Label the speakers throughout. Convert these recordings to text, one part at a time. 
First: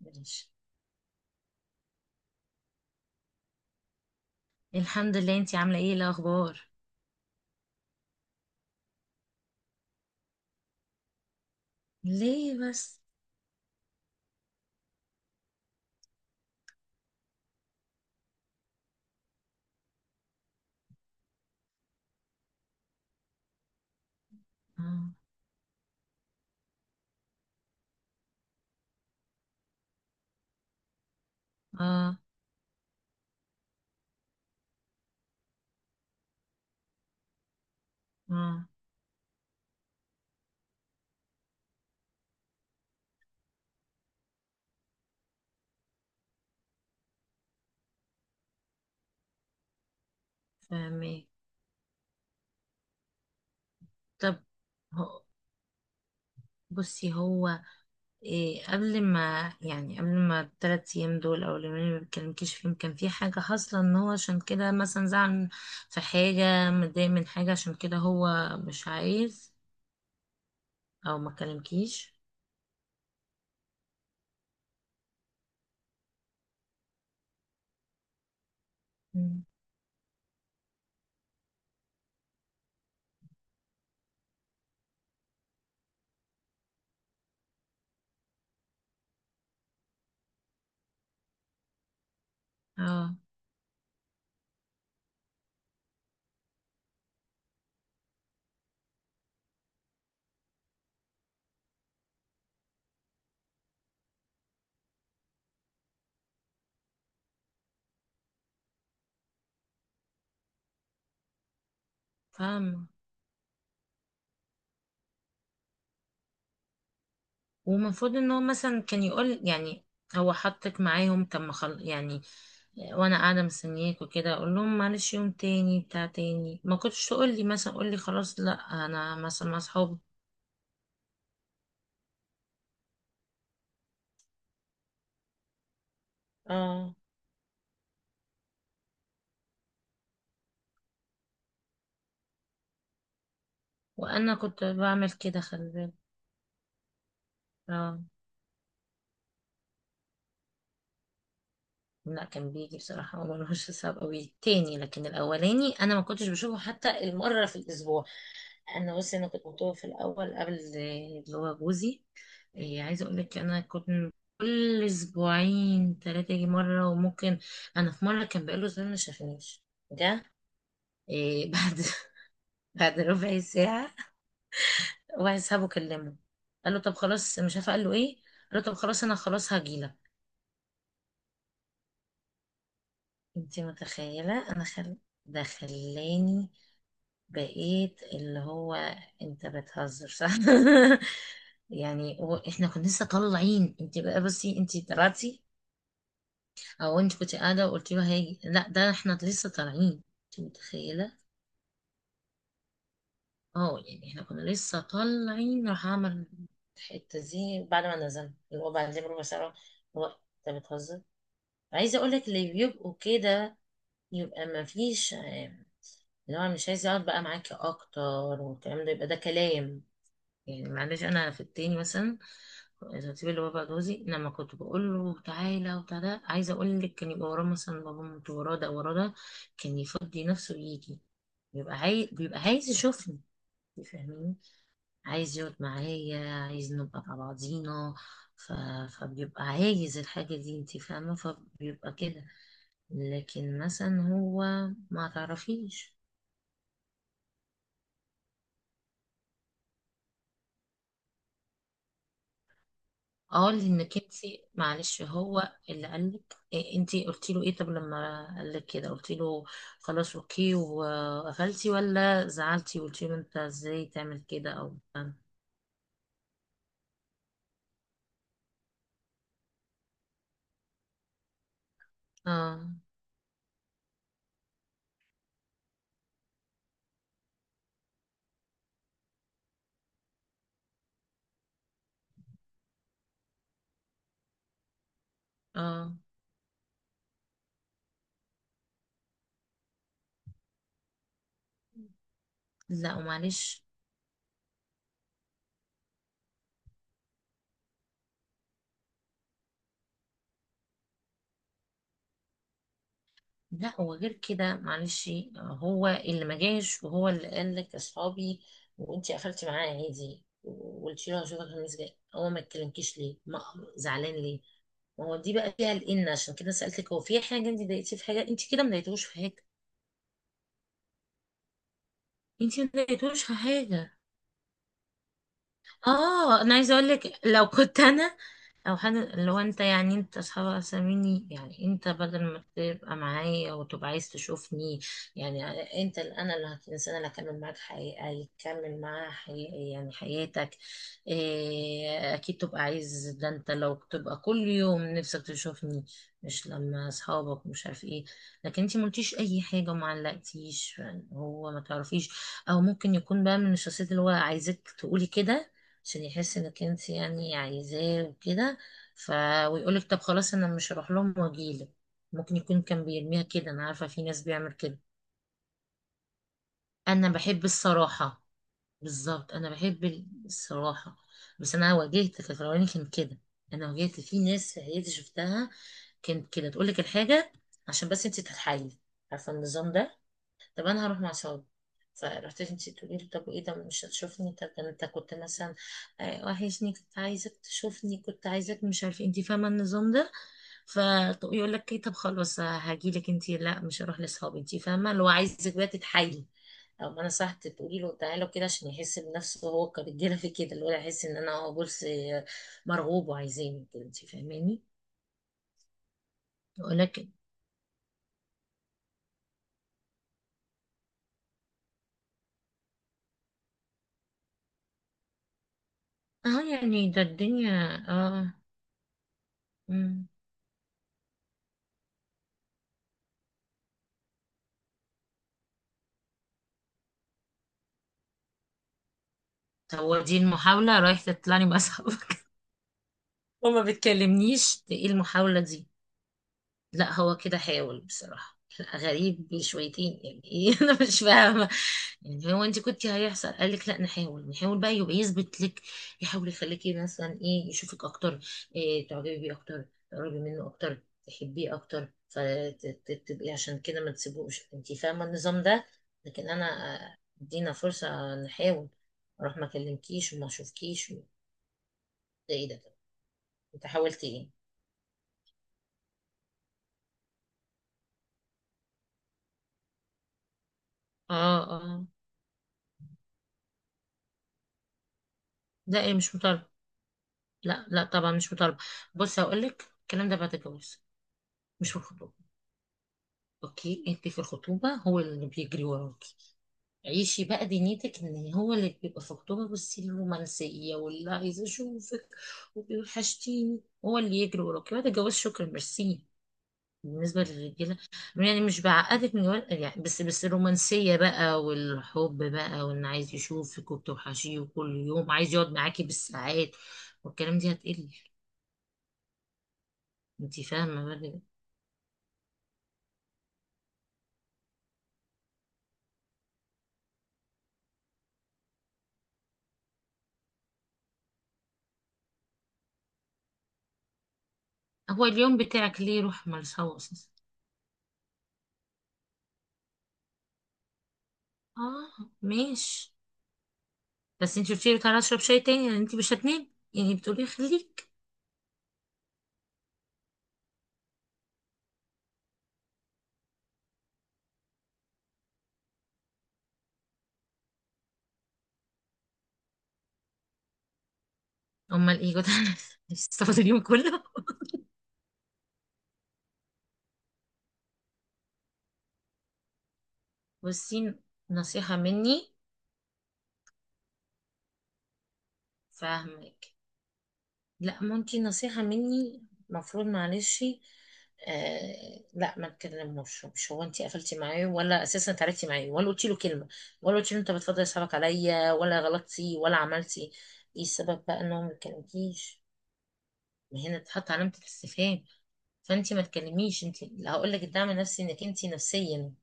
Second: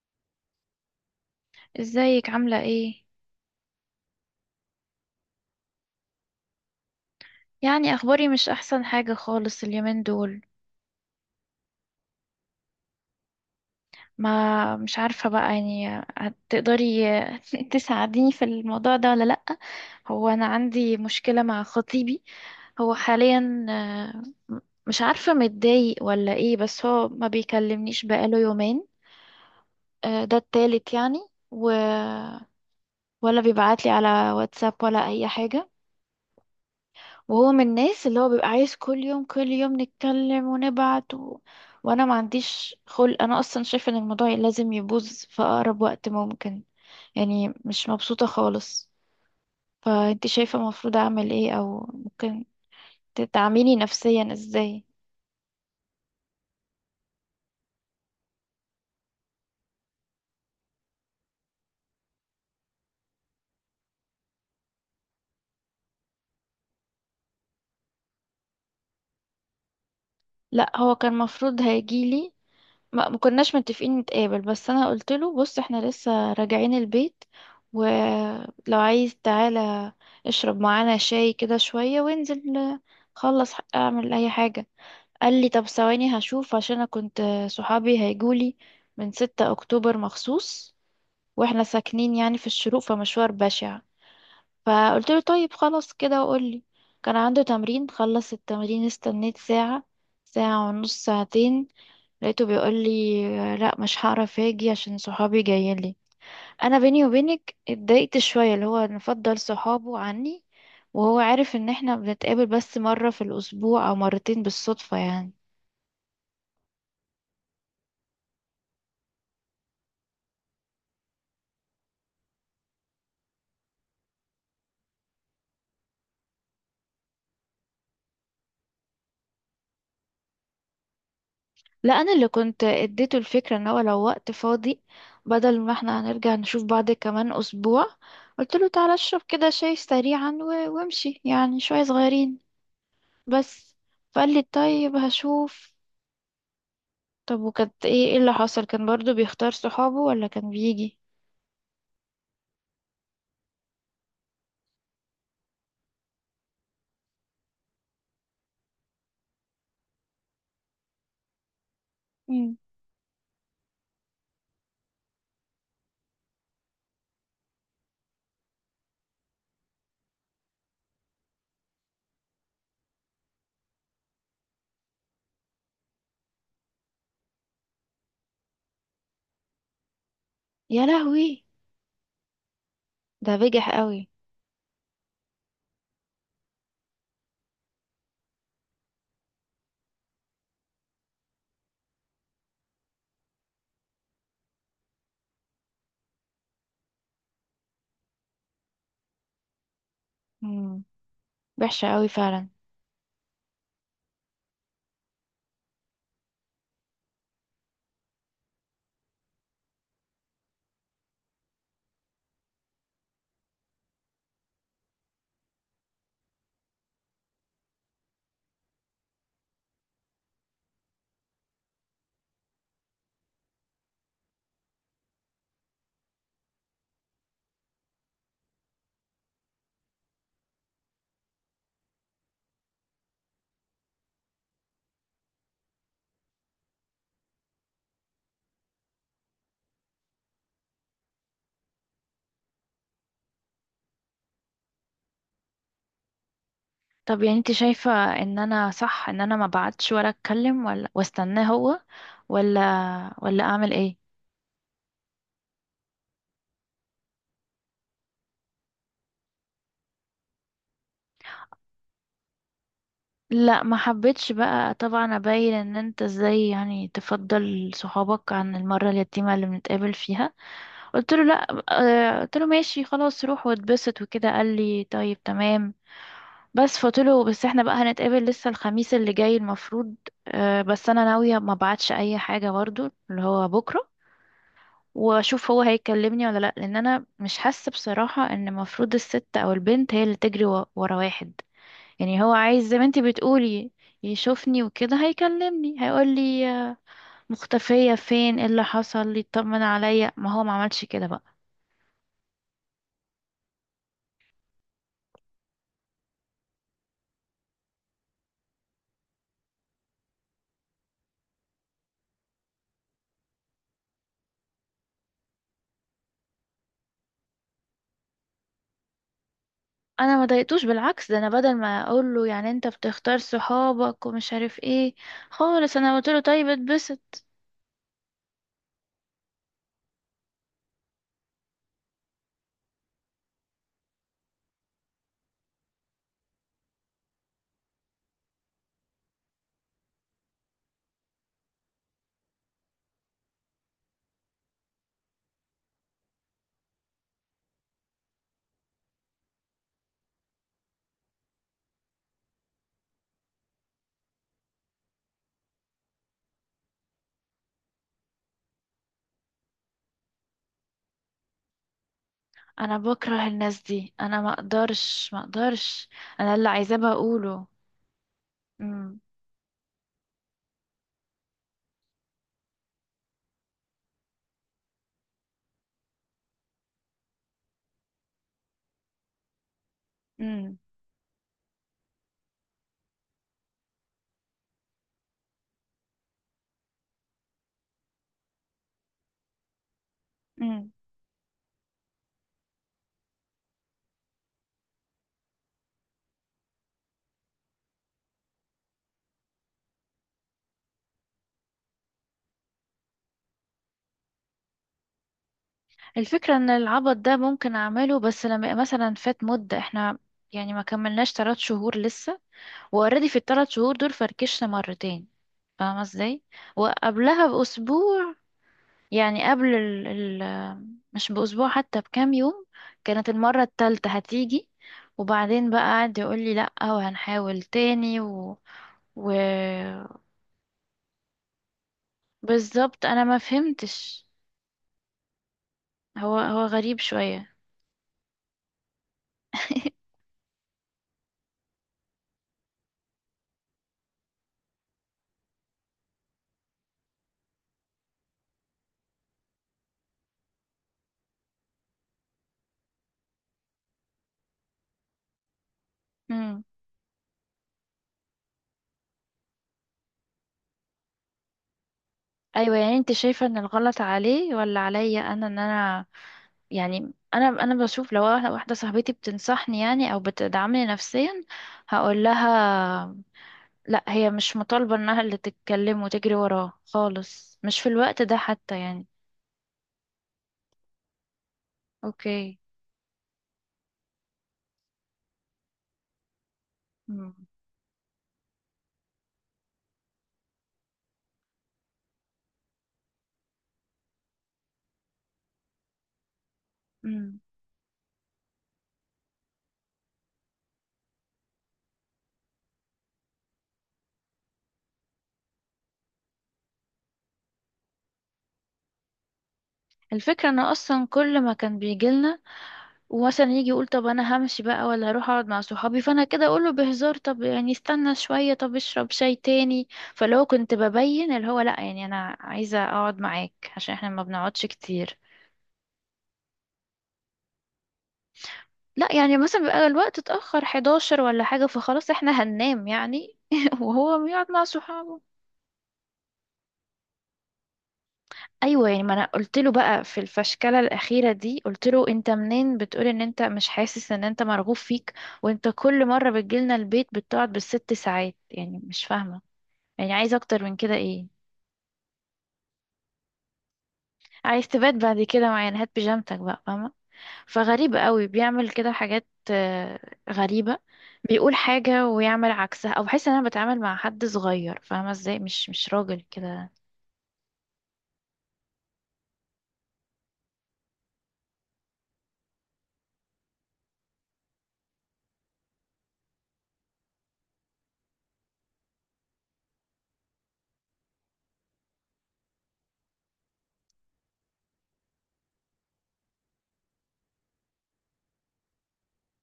Speaker 1: ماشي.
Speaker 2: ازيك عاملة ايه؟
Speaker 1: الحمد لله، انتي عاملة ايه؟ إيه الأخبار؟
Speaker 2: يعني اخباري مش احسن حاجة خالص اليومين دول.
Speaker 1: ليه بس؟
Speaker 2: ما مش عارفة بقى يعني. هتقدري تساعديني في الموضوع ده ولا لأ؟ هو انا عندي مشكلة مع خطيبي. هو حاليا م- مش
Speaker 1: اه.
Speaker 2: عارفة متضايق ولا ايه، بس هو ما بيكلمنيش بقاله يومين. ده التالت يعني و...
Speaker 1: اه.
Speaker 2: ولا بيبعتلي على واتساب ولا اي حاجة. وهو من الناس اللي هو بيبقى
Speaker 1: اه.
Speaker 2: عايز كل يوم كل يوم نتكلم ونبعت. وانا ما عنديش خلق، انا اصلا شايفه ان الموضوع لازم يبوظ في اقرب وقت ممكن. يعني مش مبسوطه خالص. فانت شايفه المفروض
Speaker 1: فاهمة.
Speaker 2: اعمل ايه، او ممكن تدعميني نفسيا
Speaker 1: طب
Speaker 2: ازاي؟
Speaker 1: هو، بصي، هو إيه قبل ما، يعني قبل ما التلات أيام دول أو اليومين اللي ما بتكلمكيش فيهم، كان في حاجة حاصلة إن هو عشان كده مثلا زعل؟ في حاجة متضايق من حاجة عشان كده هو مش عايز
Speaker 2: لا، هو كان
Speaker 1: أو ما
Speaker 2: المفروض
Speaker 1: كلمكيش؟
Speaker 2: هيجيلي. ما كناش متفقين نتقابل، بس انا قلت له بص احنا لسه راجعين البيت، ولو عايز
Speaker 1: مم.
Speaker 2: تعالى اشرب معانا شاي كده شوية، وانزل خلص اعمل اي حاجة. قال لي طب ثواني هشوف، عشان انا كنت صحابي هيجولي من 6 اكتوبر مخصوص، واحنا ساكنين يعني في الشروق
Speaker 1: اه.
Speaker 2: فمشوار بشع. فقلت له طيب خلاص كده وقول لي. كان عنده تمرين، خلص التمرين استنيت ساعة، ساعة ونص، ساعتين. لقيته بيقول لي لا مش هعرف اجي عشان صحابي جايين لي. انا بيني وبينك اتضايقت شويه، اللي هو نفضل صحابه عني، وهو عارف ان احنا بنتقابل بس
Speaker 1: فاهمة.
Speaker 2: مره في الاسبوع او مرتين بالصدفه يعني.
Speaker 1: ومفروض إن هو مثلا كان يقول، يعني هو حطك معاهم، طب ما يعني وانا قاعده مستنياك وكده، اقول لهم معلش يوم تاني، بتاع تاني ما كنتش تقول لي مثلا؟ قول لي خلاص لا، انا مثلا مع اصحابي.
Speaker 2: لا، انا اللي كنت اديته الفكره ان هو لو وقت فاضي، بدل ما احنا هنرجع نشوف بعض
Speaker 1: اه.
Speaker 2: كمان اسبوع، قلت له تعالى اشرب كده شاي سريعا وامشي يعني شويه صغيرين بس. فقال
Speaker 1: وانا
Speaker 2: لي
Speaker 1: كنت
Speaker 2: طيب
Speaker 1: بعمل كده، خلي
Speaker 2: هشوف.
Speaker 1: بالك.
Speaker 2: طب وكانت
Speaker 1: اه،
Speaker 2: ايه، اللي حصل؟ كان برضو بيختار صحابه ولا كان بيجي؟
Speaker 1: لا كان بيجي بصراحه وملوش حساب قوي تاني، لكن الاولاني انا ما كنتش بشوفه حتى المره في الاسبوع. انا بصي، انا كنت مطوع في الاول قبل اللي هو جوزي.
Speaker 2: مم.
Speaker 1: إيه، عايزه اقول لك انا كنت كل اسبوعين ثلاثه يجي مره، وممكن انا في مره كان بقاله زمان ما شافنيش، ده إيه بعد بعد ربع ساعة واحد صاحبه كلمه، قال له طب خلاص مش عارفة قال له ايه، قال له طب خلاص انا خلاص هجيلك.
Speaker 2: يا لهوي، ده
Speaker 1: انت
Speaker 2: بجح قوي.
Speaker 1: متخيلة؟ انا ده خلاني بقيت اللي هو، انت بتهزر صح؟ يعني هو احنا كنا لسه طالعين، انت بقى بصي انت طلعتي، او انت كنت قاعدة وقلت له هاجي؟ لا ده احنا لسه طالعين، انت
Speaker 2: امم
Speaker 1: متخيلة؟
Speaker 2: وحشة قوي فعلا.
Speaker 1: اه يعني احنا كنا لسه طالعين، راح اعمل الحته دي بعد ما نزلنا اللي هو بعدين بربع ساعه. هو، انت بتهزر! عايزه اقول لك اللي بيبقوا كده يبقى ما فيش اللي هو مش عايز يقعد بقى معاكي اكتر، والكلام ده، يبقى ده كلام. يعني معلش، انا في التاني مثلا، الخطيب اللي هو بقى جوزي، لما كنت بقول له تعالى وبتاع ده، عايزه اقول لك كان يبقى وراه مثلا بابا موت، وراه ده، وراه ده، كان يفضي نفسه يجي. بيبقى عايز يشوفني، فاهمين، عايز يقعد معايا، عايز نبقى مع بعضينا، ف... فبيبقى عايز الحاجة دي، انت فاهمة؟ فبيبقى كده. لكن مثلا هو، ما تعرفيش.
Speaker 2: طب يعني انت شايفة ان انا صح، ان انا ما بعتش ولا اتكلم ولا واستناه هو، ولا ولا
Speaker 1: اه
Speaker 2: اعمل
Speaker 1: لانك
Speaker 2: ايه؟
Speaker 1: انت، معلش، هو اللي قالك إيه؟ انت قلتي له ايه؟ طب لما قالك كده قلتي له خلاص اوكي وقفلتي، ولا زعلتي وقلتي له انت
Speaker 2: لا ما
Speaker 1: ازاي تعمل
Speaker 2: حبيتش
Speaker 1: كده،
Speaker 2: بقى
Speaker 1: او؟
Speaker 2: طبعا ابين ان انت ازاي يعني تفضل صحابك عن المرة اليتيمة اللي بنتقابل فيها. قلت له لا. قلت له
Speaker 1: اه.
Speaker 2: ماشي خلاص روح واتبسط وكده، قال لي طيب تمام. بس فقلتله بس احنا بقى هنتقابل لسه الخميس اللي جاي المفروض. بس انا ناوية ما بعتش اي حاجة برضو اللي هو بكرة، واشوف هو
Speaker 1: اه.
Speaker 2: هيكلمني ولا لا، لان انا مش حاسة بصراحة ان المفروض الست او البنت هي اللي تجري ورا واحد. يعني هو عايز زي ما
Speaker 1: لا
Speaker 2: انتي
Speaker 1: ومعلش.
Speaker 2: بتقولي يشوفني وكده، هيكلمني هيقولي: مختفية فين، ايه اللي حصل، يطمن عليا. ما هو ما عملش كده بقى.
Speaker 1: لا وغير كده، معلش، هو اللي ما جاش وهو اللي قال لك اصحابي، وانتي قفلتي معاه عادي وقلتي له هشوفك الخميس جاي، هو ما اتكلمكيش ليه؟ ما زعلان ليه؟ ما هو دي بقى فيها الان، عشان كده سالتك، هو في حاجه انت ضايقتيه في حاجه؟ انت كده ما ضايقتوش في حاجه؟
Speaker 2: انا ما ضايقتوش، بالعكس ده انا بدل ما اقول له يعني
Speaker 1: انت
Speaker 2: انت
Speaker 1: ما
Speaker 2: بتختار
Speaker 1: ضايقتوش في حاجه.
Speaker 2: صحابك ومش عارف ايه خالص، انا قلت له
Speaker 1: اه،
Speaker 2: طيب
Speaker 1: انا عايزه اقول لك،
Speaker 2: اتبسط.
Speaker 1: لو كنت انا او حد، لو انت يعني انت اصحابك اساميني، يعني انت بدل ما تبقى معايا وتبقى عايز تشوفني، يعني انت اللي الانسان اللي هكمل معاك حقيقة، يكمل معاه حقيقي يعني حياتك، إيه اكيد تبقى عايز ده، انت لو تبقى كل يوم نفسك تشوفني، مش لما اصحابك مش عارف ايه. لكن انت ملتيش اي حاجة وما علقتيش، يعني هو ما تعرفيش، او ممكن يكون بقى من الشخصيات اللي هو عايزك تقولي كده عشان يحس انك انت يعني عايزاه وكده، ف ويقول لك طب خلاص انا مش هروح لهم واجيلك. ممكن يكون
Speaker 2: انا
Speaker 1: كان بيرميها
Speaker 2: بكره
Speaker 1: كده،
Speaker 2: الناس
Speaker 1: انا عارفه
Speaker 2: دي،
Speaker 1: في
Speaker 2: انا
Speaker 1: ناس
Speaker 2: ما
Speaker 1: بيعمل كده.
Speaker 2: اقدرش ما اقدرش. انا اللي عايزاه
Speaker 1: انا بحب
Speaker 2: بقوله.
Speaker 1: الصراحه.
Speaker 2: امم
Speaker 1: بالظبط، انا بحب الصراحه. بس انا واجهت في الاولاني كان كده، انا واجهت في ناس في عيلتي شفتها كانت كده، تقول لك الحاجه عشان بس انت تتحايلي. عارفه النظام ده؟
Speaker 2: امم
Speaker 1: طب انا هروح مع صحابي، فرحت انت تقولي لي طب وايه ده؟ مش هتشوفني؟ طب ده انت كنت مثلا وحشني، كنت عايزك تشوفني، كنت عايزك، مش عارف، انت فاهمه النظام ده؟
Speaker 2: امم
Speaker 1: فيقول لك ايه؟ طب خلاص هاجي لك انت، لا مش هروح لاصحابي. انت فاهمه؟ اللي هو عايزك بقى تتحايلي. او ما انا صح، تقولي له تعالى كده عشان يحس بنفسه هو كرجاله في كده، اللي هو يحس ان انا، هو بولس مرغوب وعايزيني كده. انت فاهماني؟
Speaker 2: الفكره ان
Speaker 1: يقول
Speaker 2: العبط
Speaker 1: لك،
Speaker 2: ده ممكن اعمله، بس لما يبقى مثلا فات مده. احنا يعني ما كملناش 3 شهور لسه، واوريدي في الثلاث شهور دول فركشنا مرتين، فاهمه ازاي؟
Speaker 1: اه يعني ده
Speaker 2: وقبلها
Speaker 1: الدنيا.
Speaker 2: باسبوع،
Speaker 1: اه.
Speaker 2: يعني قبل
Speaker 1: مم.
Speaker 2: مش بأسبوع حتى، بكام يوم، كانت المرة التالتة هتيجي. وبعدين بقى قعد يقول لي لأ وهنحاول تاني و...
Speaker 1: هو دي المحاولة، رايح تطلعني مع صحابك
Speaker 2: بالظبط أنا ما
Speaker 1: وما
Speaker 2: فهمتش.
Speaker 1: بتكلمنيش، ايه المحاولة دي؟
Speaker 2: هو غريب
Speaker 1: لا هو
Speaker 2: شوية.
Speaker 1: كده حاول بصراحة، لا غريب شويتين، يعني ايه انا مش فاهمة. يعني هو انت كنت هيحصل قال لك لا نحاول، نحاول بقى يبقى يثبت لك، يحاول يخليكي مثلا ايه، يشوفك اكتر، إيه تعجبي بيه اكتر، تقربي منه اكتر، تحبيه اكتر، فتبقي عشان كده ما تسيبوش، انت فاهمة النظام ده؟ لكن
Speaker 2: مم.
Speaker 1: انا ادينا فرصة نحاول، اروح ما اكلمكيش وما اشوفكيش، ده ايه
Speaker 2: أيوة
Speaker 1: ده؟ طب
Speaker 2: يعني أنت شايفة إن
Speaker 1: انت
Speaker 2: الغلط
Speaker 1: حاولت ايه؟
Speaker 2: عليه ولا عليا أنا؟ إن أنا يعني، أنا بشوف لو واحدة صاحبتي بتنصحني يعني أو بتدعمني نفسيا،
Speaker 1: اه. اه.
Speaker 2: هقول لها لا، هي مش مطالبة انها اللي
Speaker 1: لا
Speaker 2: تتكلم
Speaker 1: ايه مش
Speaker 2: وتجري
Speaker 1: مطالبة،
Speaker 2: وراه خالص، مش
Speaker 1: لا
Speaker 2: في
Speaker 1: لا
Speaker 2: الوقت
Speaker 1: طبعا
Speaker 2: ده
Speaker 1: مش مطالبة.
Speaker 2: حتى يعني.
Speaker 1: بص هقول لك، الكلام ده بعد الجواز، مش في الخطوبة.
Speaker 2: اوكي.
Speaker 1: اوكي، انت في الخطوبة هو اللي بيجري وراكي.
Speaker 2: مم.
Speaker 1: عيشي بقى دنيتك ان هو اللي بيبقى في الخطوبة، بصي، الرومانسية واللي عايز اشوفك وبيوحشتيني. هو اللي يجري وراكي بعد الجواز؟ شكرا، ميرسي.
Speaker 2: مم.
Speaker 1: بالنسبة للرجالة يعني، مش بعقدك من جوال يعني، بس بس الرومانسية بقى والحب بقى، وإن عايز يشوفك وبتوحشيه وكل يوم عايز يقعد معاكي بالساعات، والكلام دي هتقل.
Speaker 2: الفكرة ان
Speaker 1: انتي فاهمة
Speaker 2: اصلا
Speaker 1: بقى
Speaker 2: كل
Speaker 1: كده؟
Speaker 2: ما كان بيجيلنا ومثلا يجي يقول طب انا همشي بقى ولا هروح اقعد مع صحابي، فانا كده اقوله بهزار طب يعني استنى شوية، طب اشرب شاي تاني. فلو كنت ببين اللي هو لا يعني انا عايزة اقعد معاك عشان احنا ما بنقعدش كتير.
Speaker 1: هو اليوم بتاعك ليه؟ روح، مالهاش هوا أساسا.
Speaker 2: لا يعني مثلا بيبقى الوقت اتأخر 11 ولا حاجة، فخلاص
Speaker 1: اه
Speaker 2: احنا هننام
Speaker 1: ماشي،
Speaker 2: يعني، وهو بيقعد
Speaker 1: بس
Speaker 2: مع
Speaker 1: انتي قلتيلي تعالى
Speaker 2: صحابه.
Speaker 1: اشرب شاي تاني، يعني انتي مش هتنامي يعني، بتقولي خليك.
Speaker 2: ايوه، يعني ما انا قلت له بقى في الفشكله الاخيره دي، قلت له انت منين بتقول ان انت مش حاسس ان انت مرغوب فيك، وانت كل مره بتجيلنا البيت بتقعد بالست ساعات، يعني مش فاهمه، يعني عايز اكتر من كده ايه؟
Speaker 1: امال ايه كنت! هتستفاد اليوم كله.
Speaker 2: عايز تبات بعد كده معانا، هات بيجامتك بقى فاهمه. فغريب قوي، بيعمل كده حاجات غريبه.
Speaker 1: بصي،
Speaker 2: بيقول
Speaker 1: نصيحة
Speaker 2: حاجه
Speaker 1: مني،
Speaker 2: ويعمل عكسها، او بحس ان انا بتعامل مع حد صغير، فاهمه ازاي؟ مش راجل
Speaker 1: فاهمك،
Speaker 2: كده.
Speaker 1: لا ما انتي، نصيحة مني، مفروض معلش، آه لا ما تكلموش. مش هو انتي قفلتي معاه، ولا اساسا اتعرفتي معاه، ولا قلتي له كلمة، ولا قلتي له انت بتفضل اصحابك عليا، ولا غلطتي، ولا عملتي. ايه السبب بقى ان هو ما يكلمكيش؟ ما هنا تحط علامة الاستفهام. فانتي ما تكلميش. انتي هقول لك الدعم النفسي، انك انتي نفسيا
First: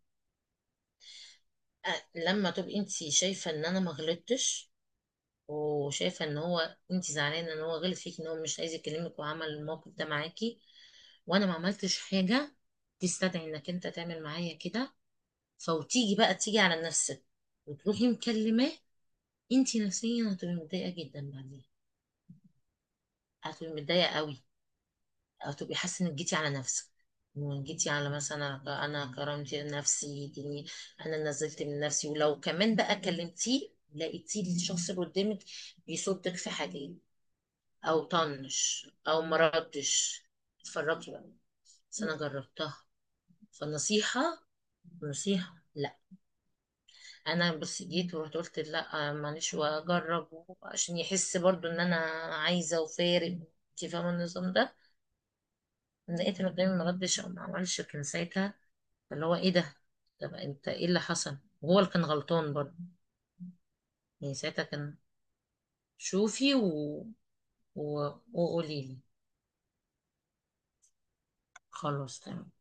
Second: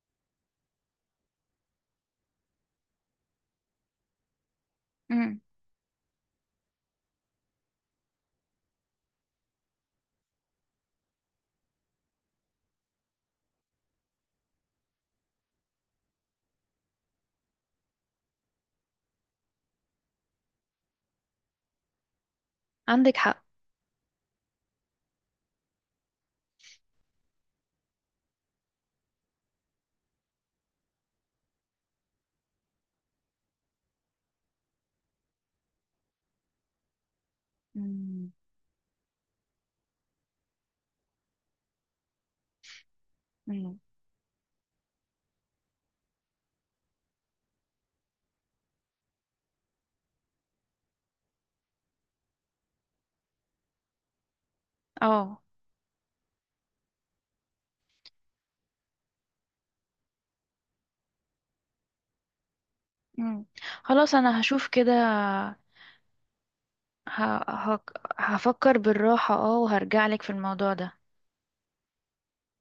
Speaker 1: لما تبقي انتي شايفة ان انا ما غلطتش،
Speaker 2: مم.
Speaker 1: وشايفه ان هو، انت زعلانه ان هو غلط فيك، ان هو مش عايز يكلمك وعمل الموقف ده معاكي، وانا ما عملتش حاجه تستدعي انك انت تعمل معايا كده، فوتيجي بقى تيجي على نفسك وتروحي مكلماه، انت نفسيا هتبقي متضايقه جدا بعدين.
Speaker 2: عندك حق.
Speaker 1: هتبقي متضايقه قوي، هتبقي حاسه انك جيتي على نفسك وجيتي على مثلا، انا كرمت نفسي دي، انا نزلت من نفسي، ولو كمان بقى كلمتيه لقيتيه الشخص اللي قدامك بيصدك في حاجه او
Speaker 2: مم.
Speaker 1: طنش او مردش، اتفرجي بقى. بس انا جربتها،
Speaker 2: مم.
Speaker 1: فالنصيحة، نصيحة لا. انا بس جيت ورحت قلت لا معلش واجرب عشان يحس برضو ان انا عايزة وفارق، انت فاهمة النظام ده؟
Speaker 2: اه.
Speaker 1: لقيت ان قدامي ما ردش او ما عملش، كان ساعتها اللي هو ايه ده؟ طب انت ايه اللي حصل؟ وهو اللي كان غلطان برضو.
Speaker 2: مم. خلاص
Speaker 1: يعني
Speaker 2: انا
Speaker 1: ساعتها
Speaker 2: هشوف كده.
Speaker 1: كان، شوفي
Speaker 2: ه... ه...
Speaker 1: و...
Speaker 2: هفكر
Speaker 1: وقولي لي
Speaker 2: بالراحة، وهرجع لك في الموضوع ده.
Speaker 1: خلاص تمام.